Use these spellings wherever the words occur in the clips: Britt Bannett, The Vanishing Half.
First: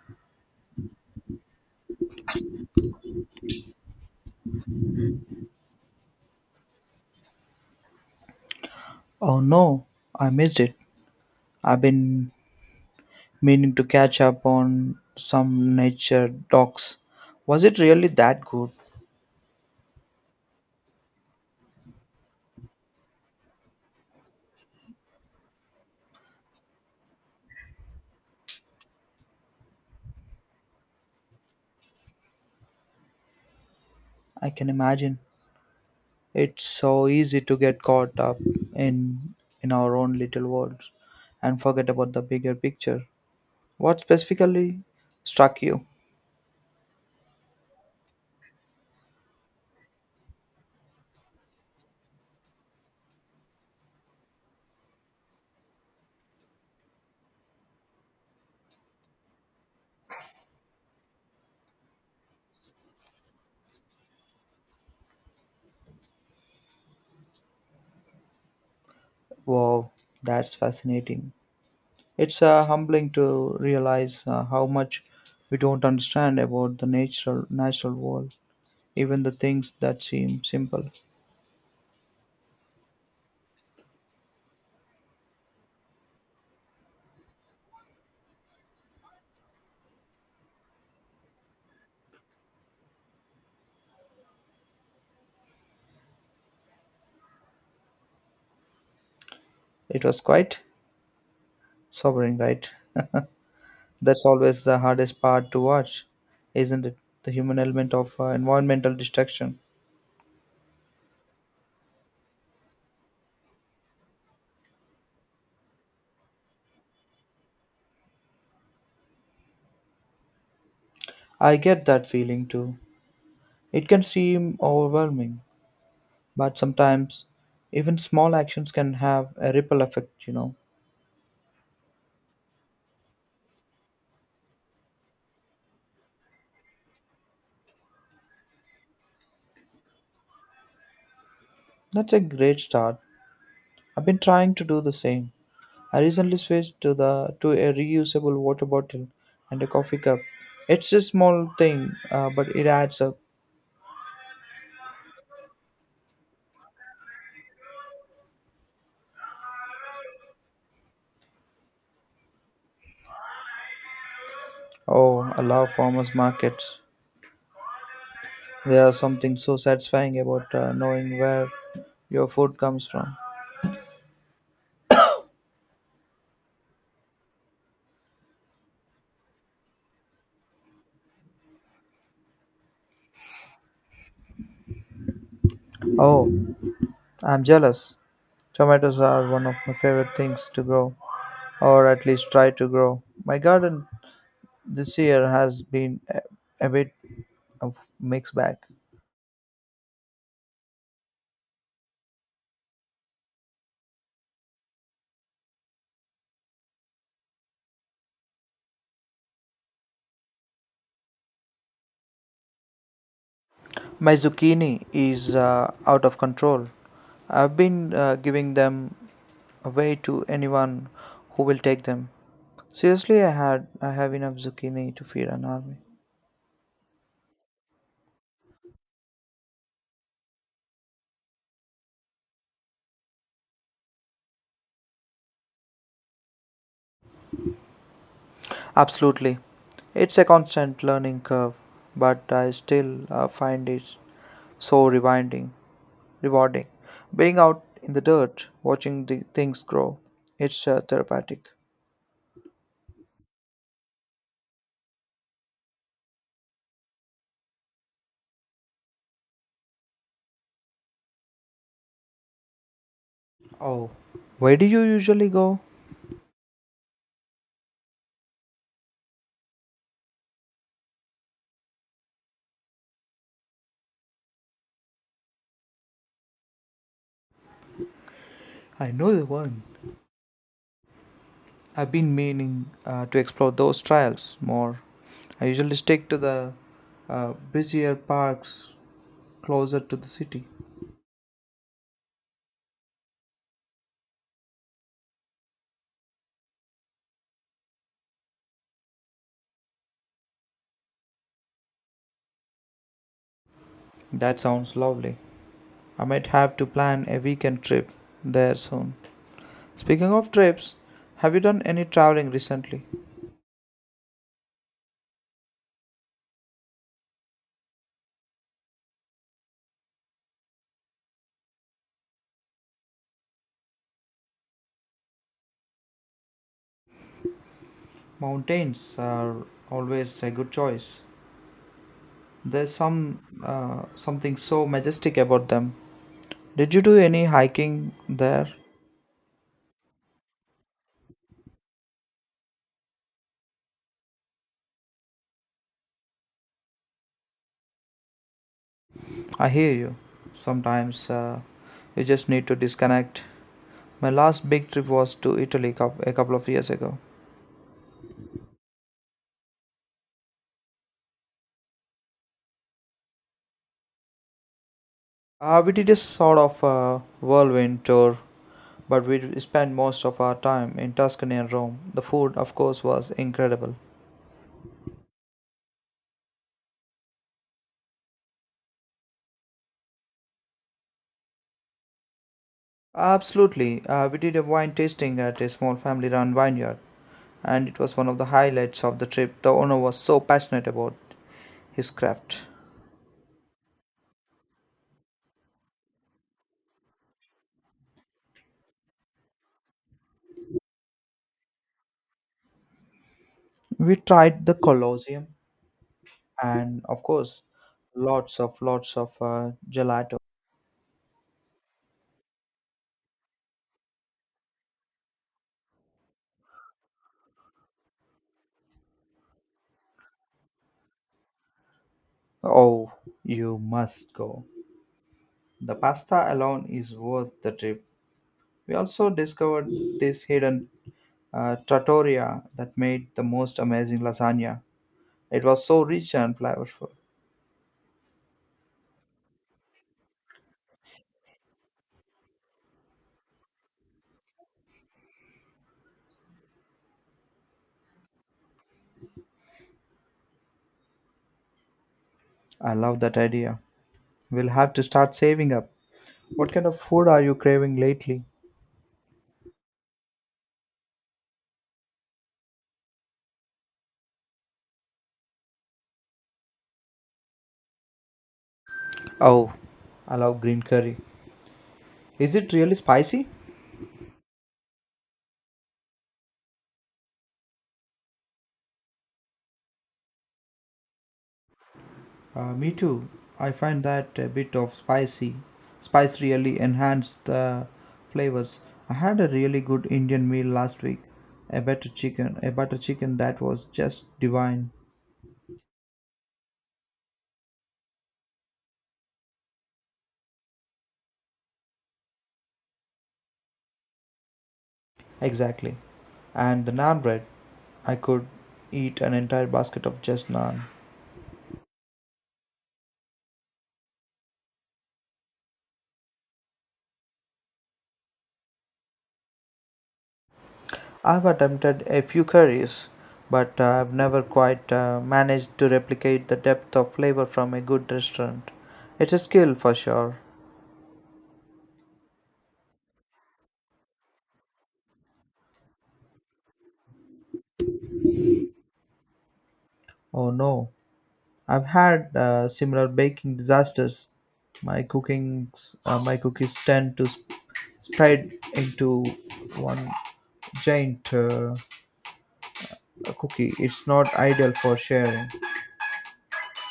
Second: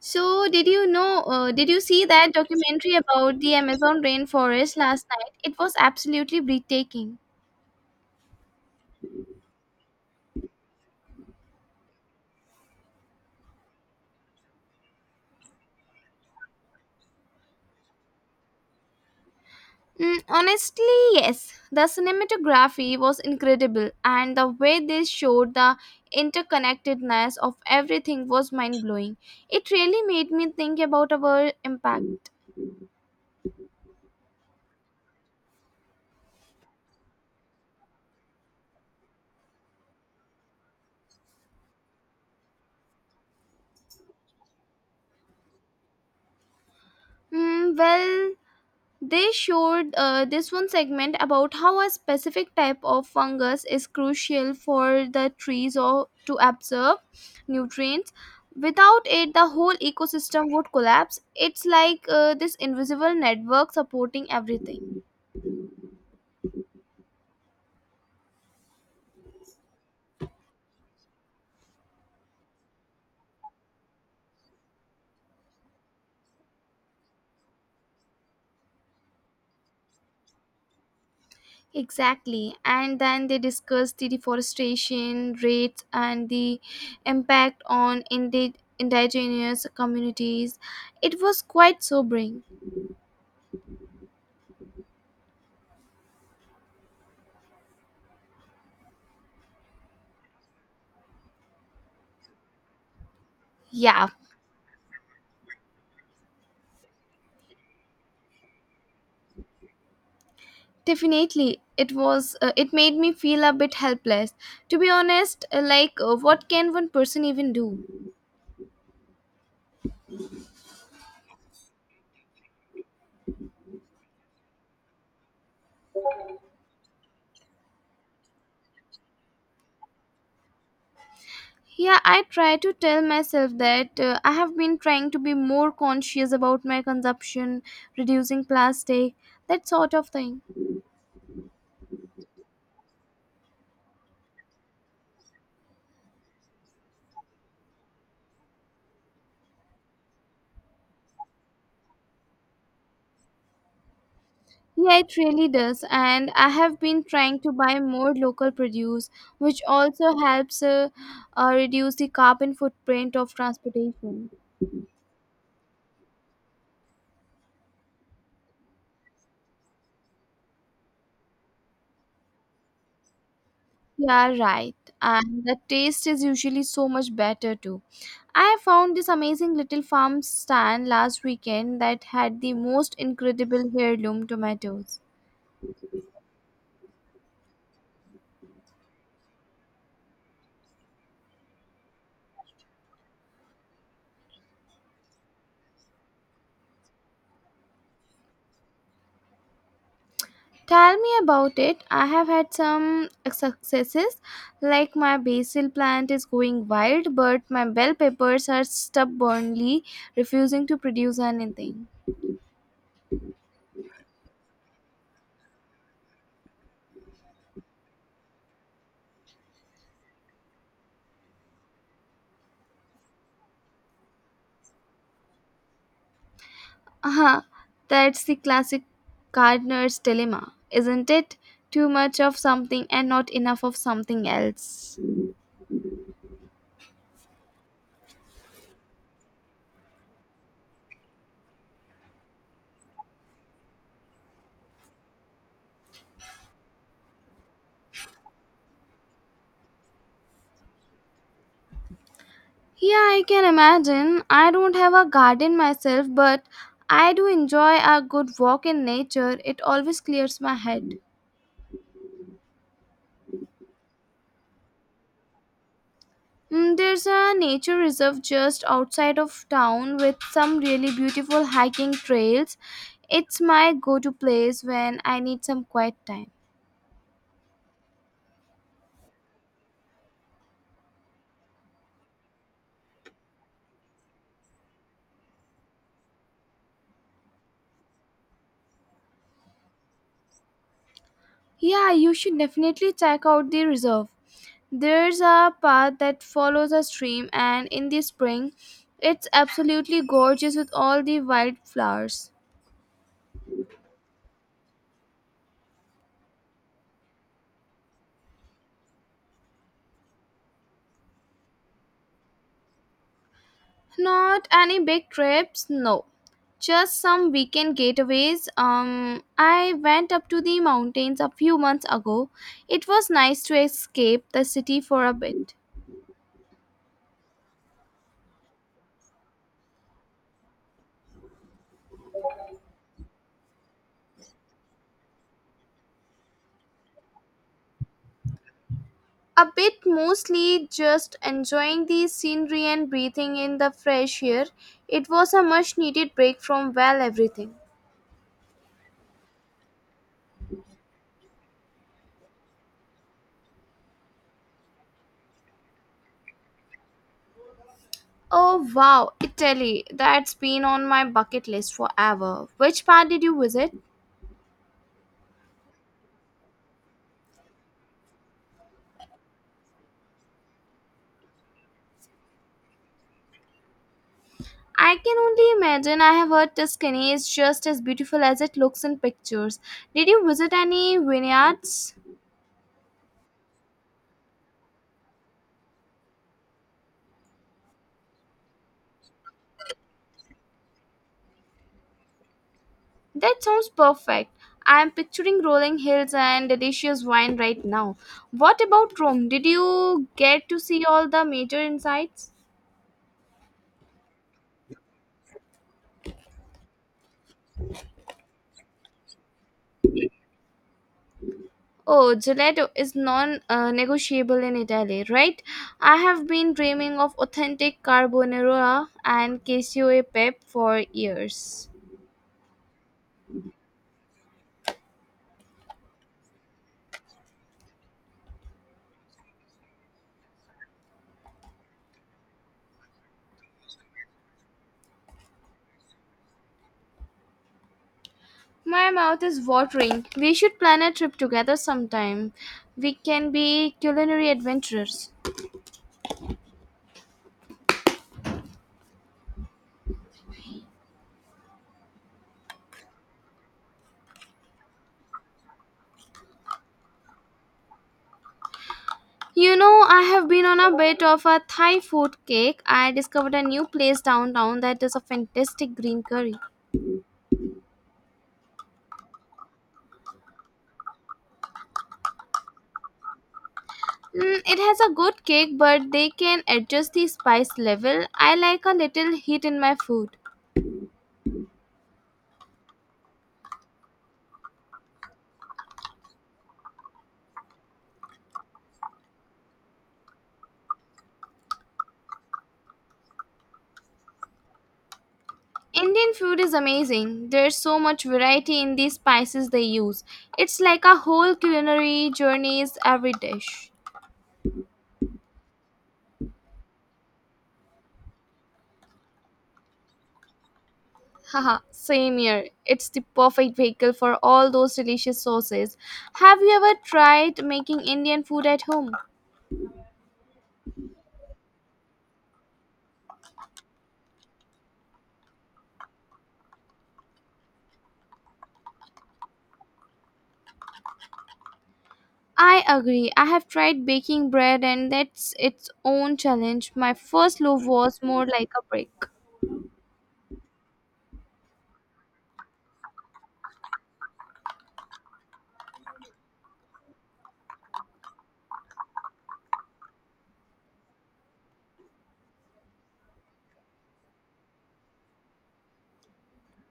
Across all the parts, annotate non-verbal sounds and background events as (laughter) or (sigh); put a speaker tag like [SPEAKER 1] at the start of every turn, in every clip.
[SPEAKER 1] Did you see that documentary about the Amazon rainforest last night? It was absolutely breathtaking.
[SPEAKER 2] Oh no, I missed it. I've been meaning to catch up on some nature docs. Was it really that good?
[SPEAKER 1] Mm, honestly, yes. The cinematography was incredible, and the way they showed the interconnectedness of everything was mind blowing. It really made me think about our impact.
[SPEAKER 2] I can imagine. It's so easy to get caught up in in our own little worlds and forget about the bigger picture. What specifically struck you?
[SPEAKER 1] Mm, well, they showed this one segment about how a specific type of fungus is crucial for the trees or to absorb nutrients. Without it, the whole ecosystem would collapse. It's like this invisible network supporting everything.
[SPEAKER 2] Wow, that's fascinating. It's humbling to realize how much we don't understand about the natural world, even the things that seem simple.
[SPEAKER 1] Exactly. And then they discussed the deforestation rates and the impact on indigenous communities. It was quite sobering.
[SPEAKER 2] It was quite sobering, right? (laughs)
[SPEAKER 1] Yeah,
[SPEAKER 2] That's always the hardest part to watch, isn't it? The human element of environmental destruction.
[SPEAKER 1] definitely, it was. It made me feel a bit helpless. To be honest, like, what can one person even do?
[SPEAKER 2] I get that feeling too. It can seem overwhelming, but sometimes even small actions can have a ripple effect.
[SPEAKER 1] Yeah, I try to tell myself that. I have been trying to be more conscious about my consumption, reducing plastic, that sort of thing.
[SPEAKER 2] That's a great start. I've been trying to do the same. I recently switched to the to a reusable water bottle and a coffee cup. It's a small thing, but it adds up.
[SPEAKER 1] Yeah, it really does. And I have been trying to buy more local produce, which also helps reduce the carbon footprint of transportation.
[SPEAKER 2] Oh, I love farmers markets. There is something so satisfying about knowing where your food comes from.
[SPEAKER 1] Yeah, right. And the taste is usually so much better too. I found this amazing little farm stand last weekend that had the most incredible heirloom tomatoes.
[SPEAKER 2] Oh, I'm jealous. Tomatoes are one of my favorite things to grow, or at least try to grow. My garden this year has been a bit of mixed bag.
[SPEAKER 1] Tell me about it. I have had some successes, like my basil plant is going wild, but my bell peppers are stubbornly refusing to produce anything.
[SPEAKER 2] My zucchini is out of control. I've been giving them away to anyone who will take them. Seriously, I have enough zucchini to feed an army.
[SPEAKER 1] Uh-huh. That's the classic gardener's dilemma, isn't it? Too much of something and not enough of something else.
[SPEAKER 2] Absolutely. It's a constant learning curve, but I still find it so rewarding. Being out in the dirt, watching the things grow, it's therapeutic.
[SPEAKER 1] Yeah, I can imagine. I don't have a garden myself, but I do enjoy a good walk in nature. It always clears my head.
[SPEAKER 2] Oh, where do you usually go?
[SPEAKER 1] Mm, there's a nature reserve just outside of town with some really beautiful hiking trails. It's my go to place when I need some quiet time.
[SPEAKER 2] I know the one. I've been meaning to explore those trails more. I usually stick to the busier parks closer to the city.
[SPEAKER 1] Yeah, you should definitely check out the reserve. There's a path that follows a stream, and in the spring, it's absolutely gorgeous with all the wildflowers.
[SPEAKER 2] That sounds lovely. I might have to plan a weekend trip there soon. Speaking of trips, have you done any traveling recently?
[SPEAKER 1] Not any big trips, no. Just some weekend getaways. I went up to the mountains a few months ago. It was nice to escape the city for a bit.
[SPEAKER 2] Mountains are always a good choice. There's something so majestic about them. Did you do any hiking there?
[SPEAKER 1] A bit, mostly just enjoying the scenery and breathing in the fresh air. It was a much needed break from well everything.
[SPEAKER 2] I hear you. Sometimes you just need to disconnect. My last big trip was to Italy a couple of years ago.
[SPEAKER 1] Oh wow, Italy. That's been on my bucket list forever. Which part did you visit?
[SPEAKER 2] We did a sort of whirlwind tour, but we spent most of our time in Tuscany and Rome. The food, of course, was incredible.
[SPEAKER 1] I can only imagine. I have heard Tuscany is just as beautiful as it looks in pictures. Did you visit any vineyards?
[SPEAKER 2] Absolutely. We did a wine tasting at a small family run vineyard, and it was one of the highlights of the trip. The owner was so passionate about his craft.
[SPEAKER 1] That sounds perfect. I am picturing rolling hills and delicious wine right now. What about Rome? Did you get to see all the major insights?
[SPEAKER 2] We tried the Colosseum and, of course, lots of gelato.
[SPEAKER 1] Oh, gelato is non negotiable in Italy, right? I have been dreaming of authentic carbonara and cashew e pepe for years.
[SPEAKER 2] Oh, you must go. The pasta alone is worth the trip. We also discovered this hidden trattoria that made the most amazing lasagna. It was so rich and flavorful.
[SPEAKER 1] My mouth is watering. We should plan a trip together sometime. We can be culinary adventurers.
[SPEAKER 2] I love that idea. We'll have to start saving up. What kind of food are you craving lately?
[SPEAKER 1] You know, I have been on a bit of a Thai food kick. I discovered a new place downtown that is a fantastic green curry.
[SPEAKER 2] Oh, I love green curry. Is it really spicy?
[SPEAKER 1] Mm, it has a good kick, but they can adjust the spice level. I like a little heat in my food.
[SPEAKER 2] Me too. I find that a bit of spicy. Spice really enhances the flavors. I had a really good Indian meal last week. A butter chicken that was just divine.
[SPEAKER 1] Indian food is amazing. There's so much variety in the spices they use. It's like a whole culinary journeys every dish.
[SPEAKER 2] Exactly. And the naan bread. I could eat an entire basket of just naan.
[SPEAKER 1] Haha, same here. It's the perfect vehicle for all those delicious sauces. Have you ever tried making Indian food at home?
[SPEAKER 2] I've attempted a few curries, but I've never quite managed to replicate the depth of flavor from a good restaurant. It's a skill for sure.
[SPEAKER 1] I agree. I have tried baking bread and that's its own challenge. My first loaf was more like a brick.
[SPEAKER 2] Oh no, I've had similar baking disasters. My cookies tend to spread into one giant cookie. It's not ideal for sharing.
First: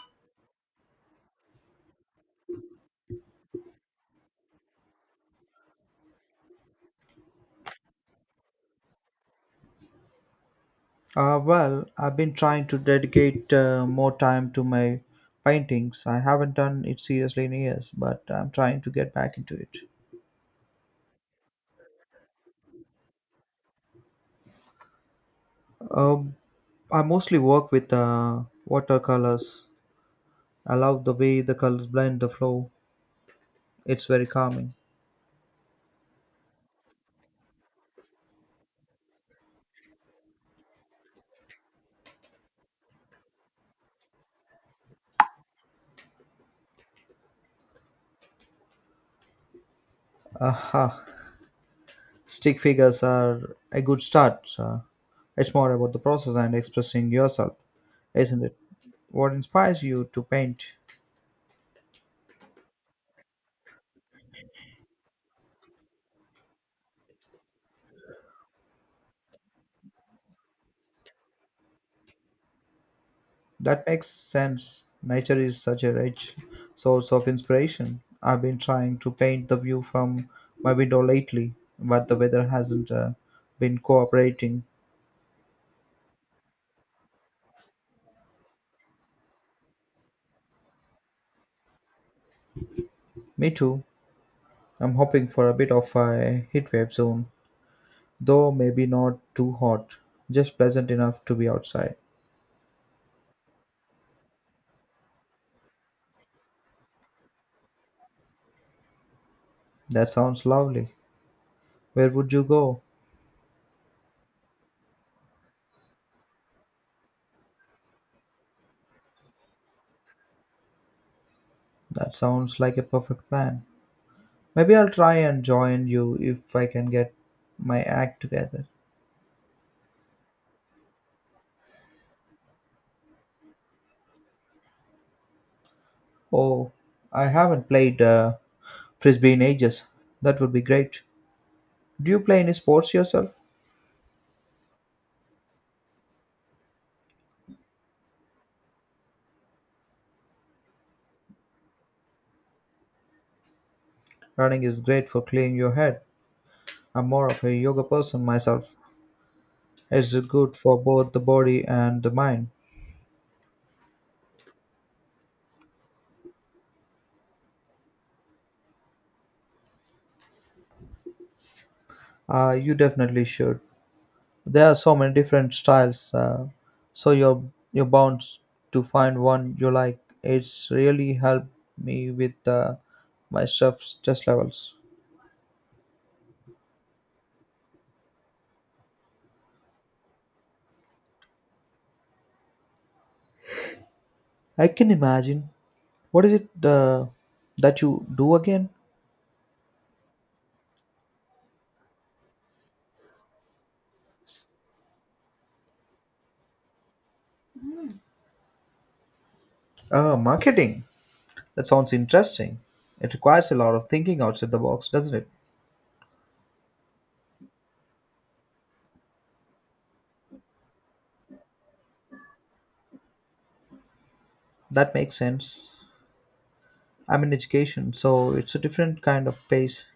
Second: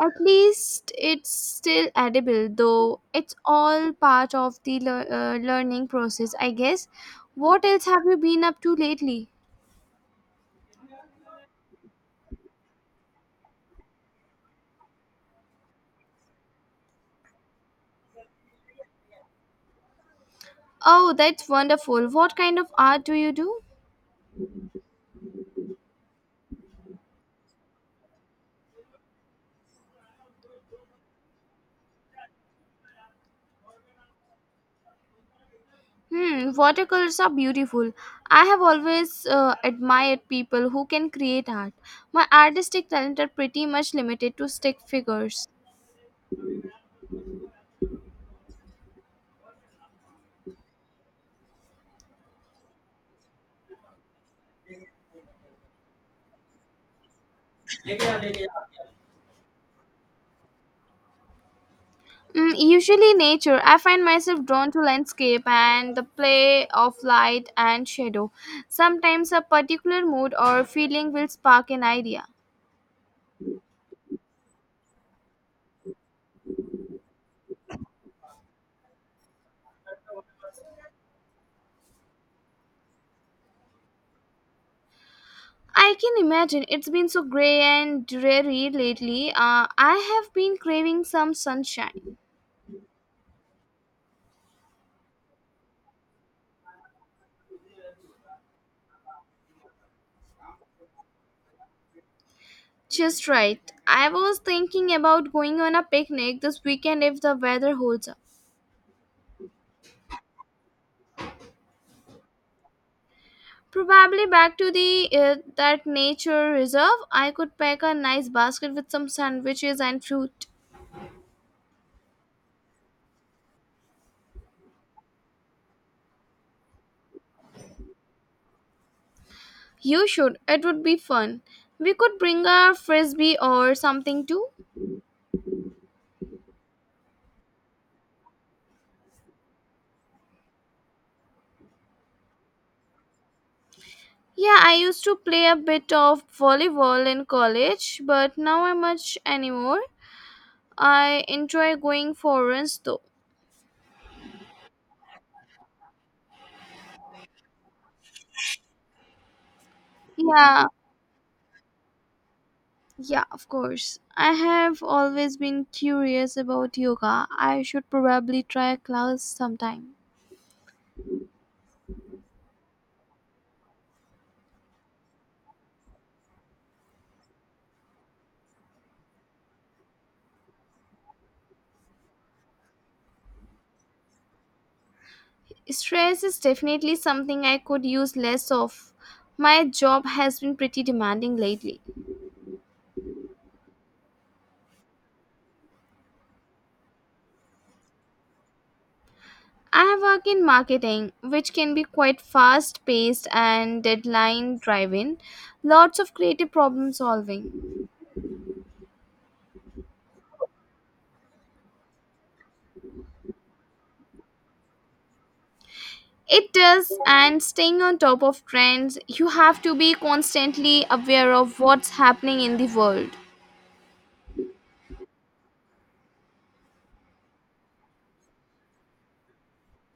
[SPEAKER 1] At least it's still edible, though it's all part of the learning process, I guess. What else have you been up to lately?
[SPEAKER 2] I've been trying to dedicate more time to my paintings. I haven't done it seriously in years, but I'm trying to get back into it.
[SPEAKER 1] Oh, that's wonderful. What kind of art do you do?
[SPEAKER 2] Um, I mostly work with watercolors. I love the way the colors blend the flow. It's very calming.
[SPEAKER 1] Hmm, watercolors are beautiful. I have always admired people who can create art. My artistic talent are pretty much limited to stick figures.
[SPEAKER 2] Aha, stick figures are a good start. It's more about the process and expressing yourself, isn't it? What inspires you to paint?
[SPEAKER 1] Mm, usually nature. I find myself drawn to landscape and the play of light and shadow. Sometimes a particular mood or feeling will spark an idea.
[SPEAKER 2] That makes sense. Nature is such a rich source of inspiration. I've been trying to paint the view from my window lately, but the weather hasn't been cooperating.
[SPEAKER 1] I can imagine it's been so gray and dreary lately. I have been craving some sunshine.
[SPEAKER 2] Me too. I'm hoping for a bit of a heatwave soon, though maybe not too hot, just pleasant enough to be outside.
[SPEAKER 1] Just right. I was thinking about going on a picnic this weekend if the weather holds up.
[SPEAKER 2] That sounds lovely. Where would you go?
[SPEAKER 1] Probably back to the that nature reserve. I could pack a nice basket with some sandwiches and fruit.
[SPEAKER 2] That sounds like a perfect plan. Maybe I'll try and join you if I can get my act together.
[SPEAKER 1] You should. It would be fun. We could bring a frisbee or something too.
[SPEAKER 2] Oh, I haven't played frisbee in ages. That would be great. Do you play any sports yourself?
[SPEAKER 1] Yeah, I used to play a bit of volleyball in college, but now I'm much anymore. I enjoy going for runs though.
[SPEAKER 2] Running is great for clearing your head. I'm more of a yoga person myself. It's good
[SPEAKER 1] Yeah,
[SPEAKER 2] for both the body and the mind.
[SPEAKER 1] Yeah, of course. I have always been curious about yoga. I should probably try a class sometime.
[SPEAKER 2] You definitely should. There are so many different styles, so you're bound to find one you like. It's really helped me with my stress levels.
[SPEAKER 1] Stress is definitely something I could use less of. My job has been pretty demanding lately.
[SPEAKER 2] I can imagine. What is it that you do again?
[SPEAKER 1] I work in marketing, which can be quite fast paced and deadline driven. Lots of creative problem solving.
[SPEAKER 2] Marketing. That sounds interesting. It requires a lot of thinking outside the box, doesn't it?
[SPEAKER 1] It does, and staying on top of trends, you have to be constantly aware of what's happening in the world.
[SPEAKER 2] That makes sense. I'm in education, so it's a different kind of pace,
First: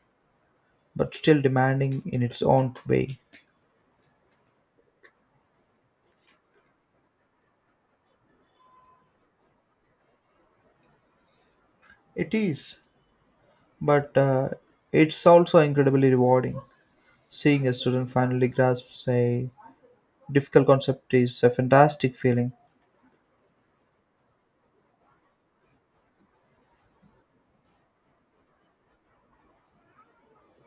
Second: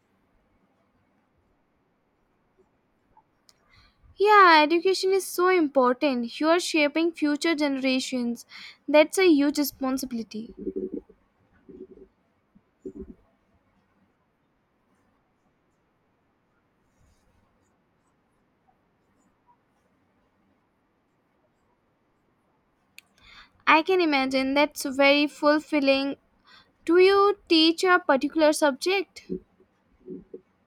[SPEAKER 2] but still demanding in its own way.
[SPEAKER 1] Yeah, education is so important. You are shaping future generations. That's a huge responsibility.
[SPEAKER 2] It is, but it's also incredibly rewarding. Seeing a student finally grasp a difficult concept is a fantastic feeling.
[SPEAKER 1] I can imagine that's very fulfilling. Do you teach a particular subject?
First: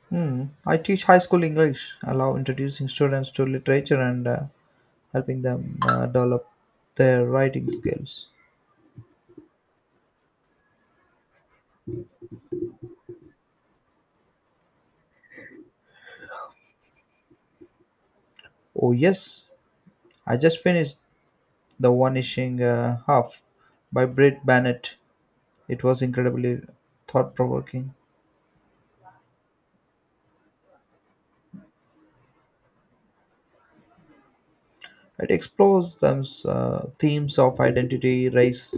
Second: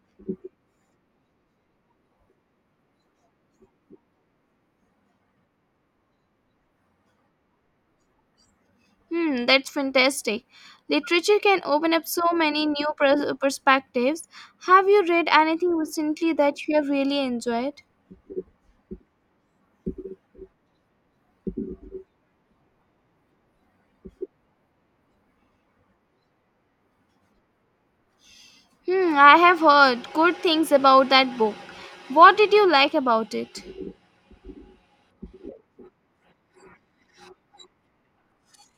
[SPEAKER 2] Hmm. I teach high school English, allow introducing students to literature and helping them develop their writing skills.
[SPEAKER 1] Hmm, that's fantastic. Literature can open up so many new perspectives. Have you read anything recently that you have really enjoyed?
[SPEAKER 2] Oh, yes, I just finished The Vanishing Half by Britt Bannett. It was incredibly thought provoking.
[SPEAKER 1] Hmm, I have heard good things about that book. What did you like about it?
[SPEAKER 2] It explores the themes of identity, race,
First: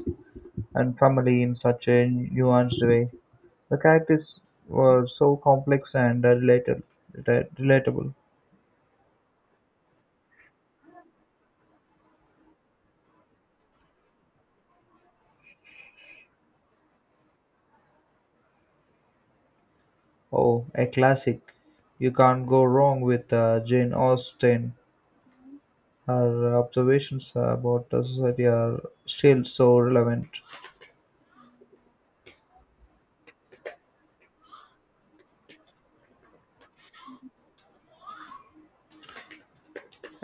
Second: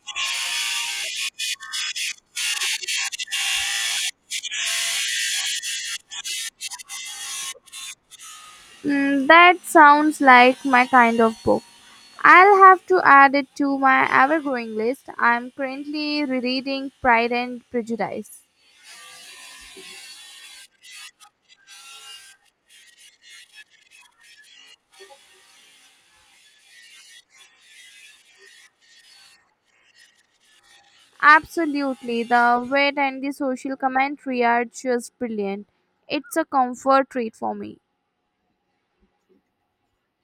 [SPEAKER 2] and family in such a nuanced way. The characters were so complex and relatable.
[SPEAKER 1] Hmm, that sounds like my kind of book. I'll have to add it to my ever growing list. I'm currently rereading Pride and Prejudice.
[SPEAKER 2] Oh, a classic. You can't go wrong with Jane Austen. Her observations about society are still so relevant.
[SPEAKER 1] Absolutely, the wit and the social commentary are just brilliant. It's a comfort read for me.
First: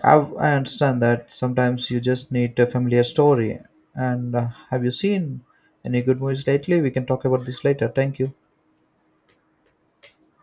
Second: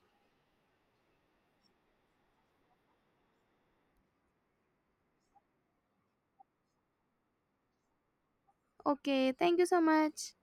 [SPEAKER 2] I understand that sometimes you just need a familiar story. And have you seen any good movies lately? We can talk about this later. Thank you.
[SPEAKER 1] Okay, thank you so much.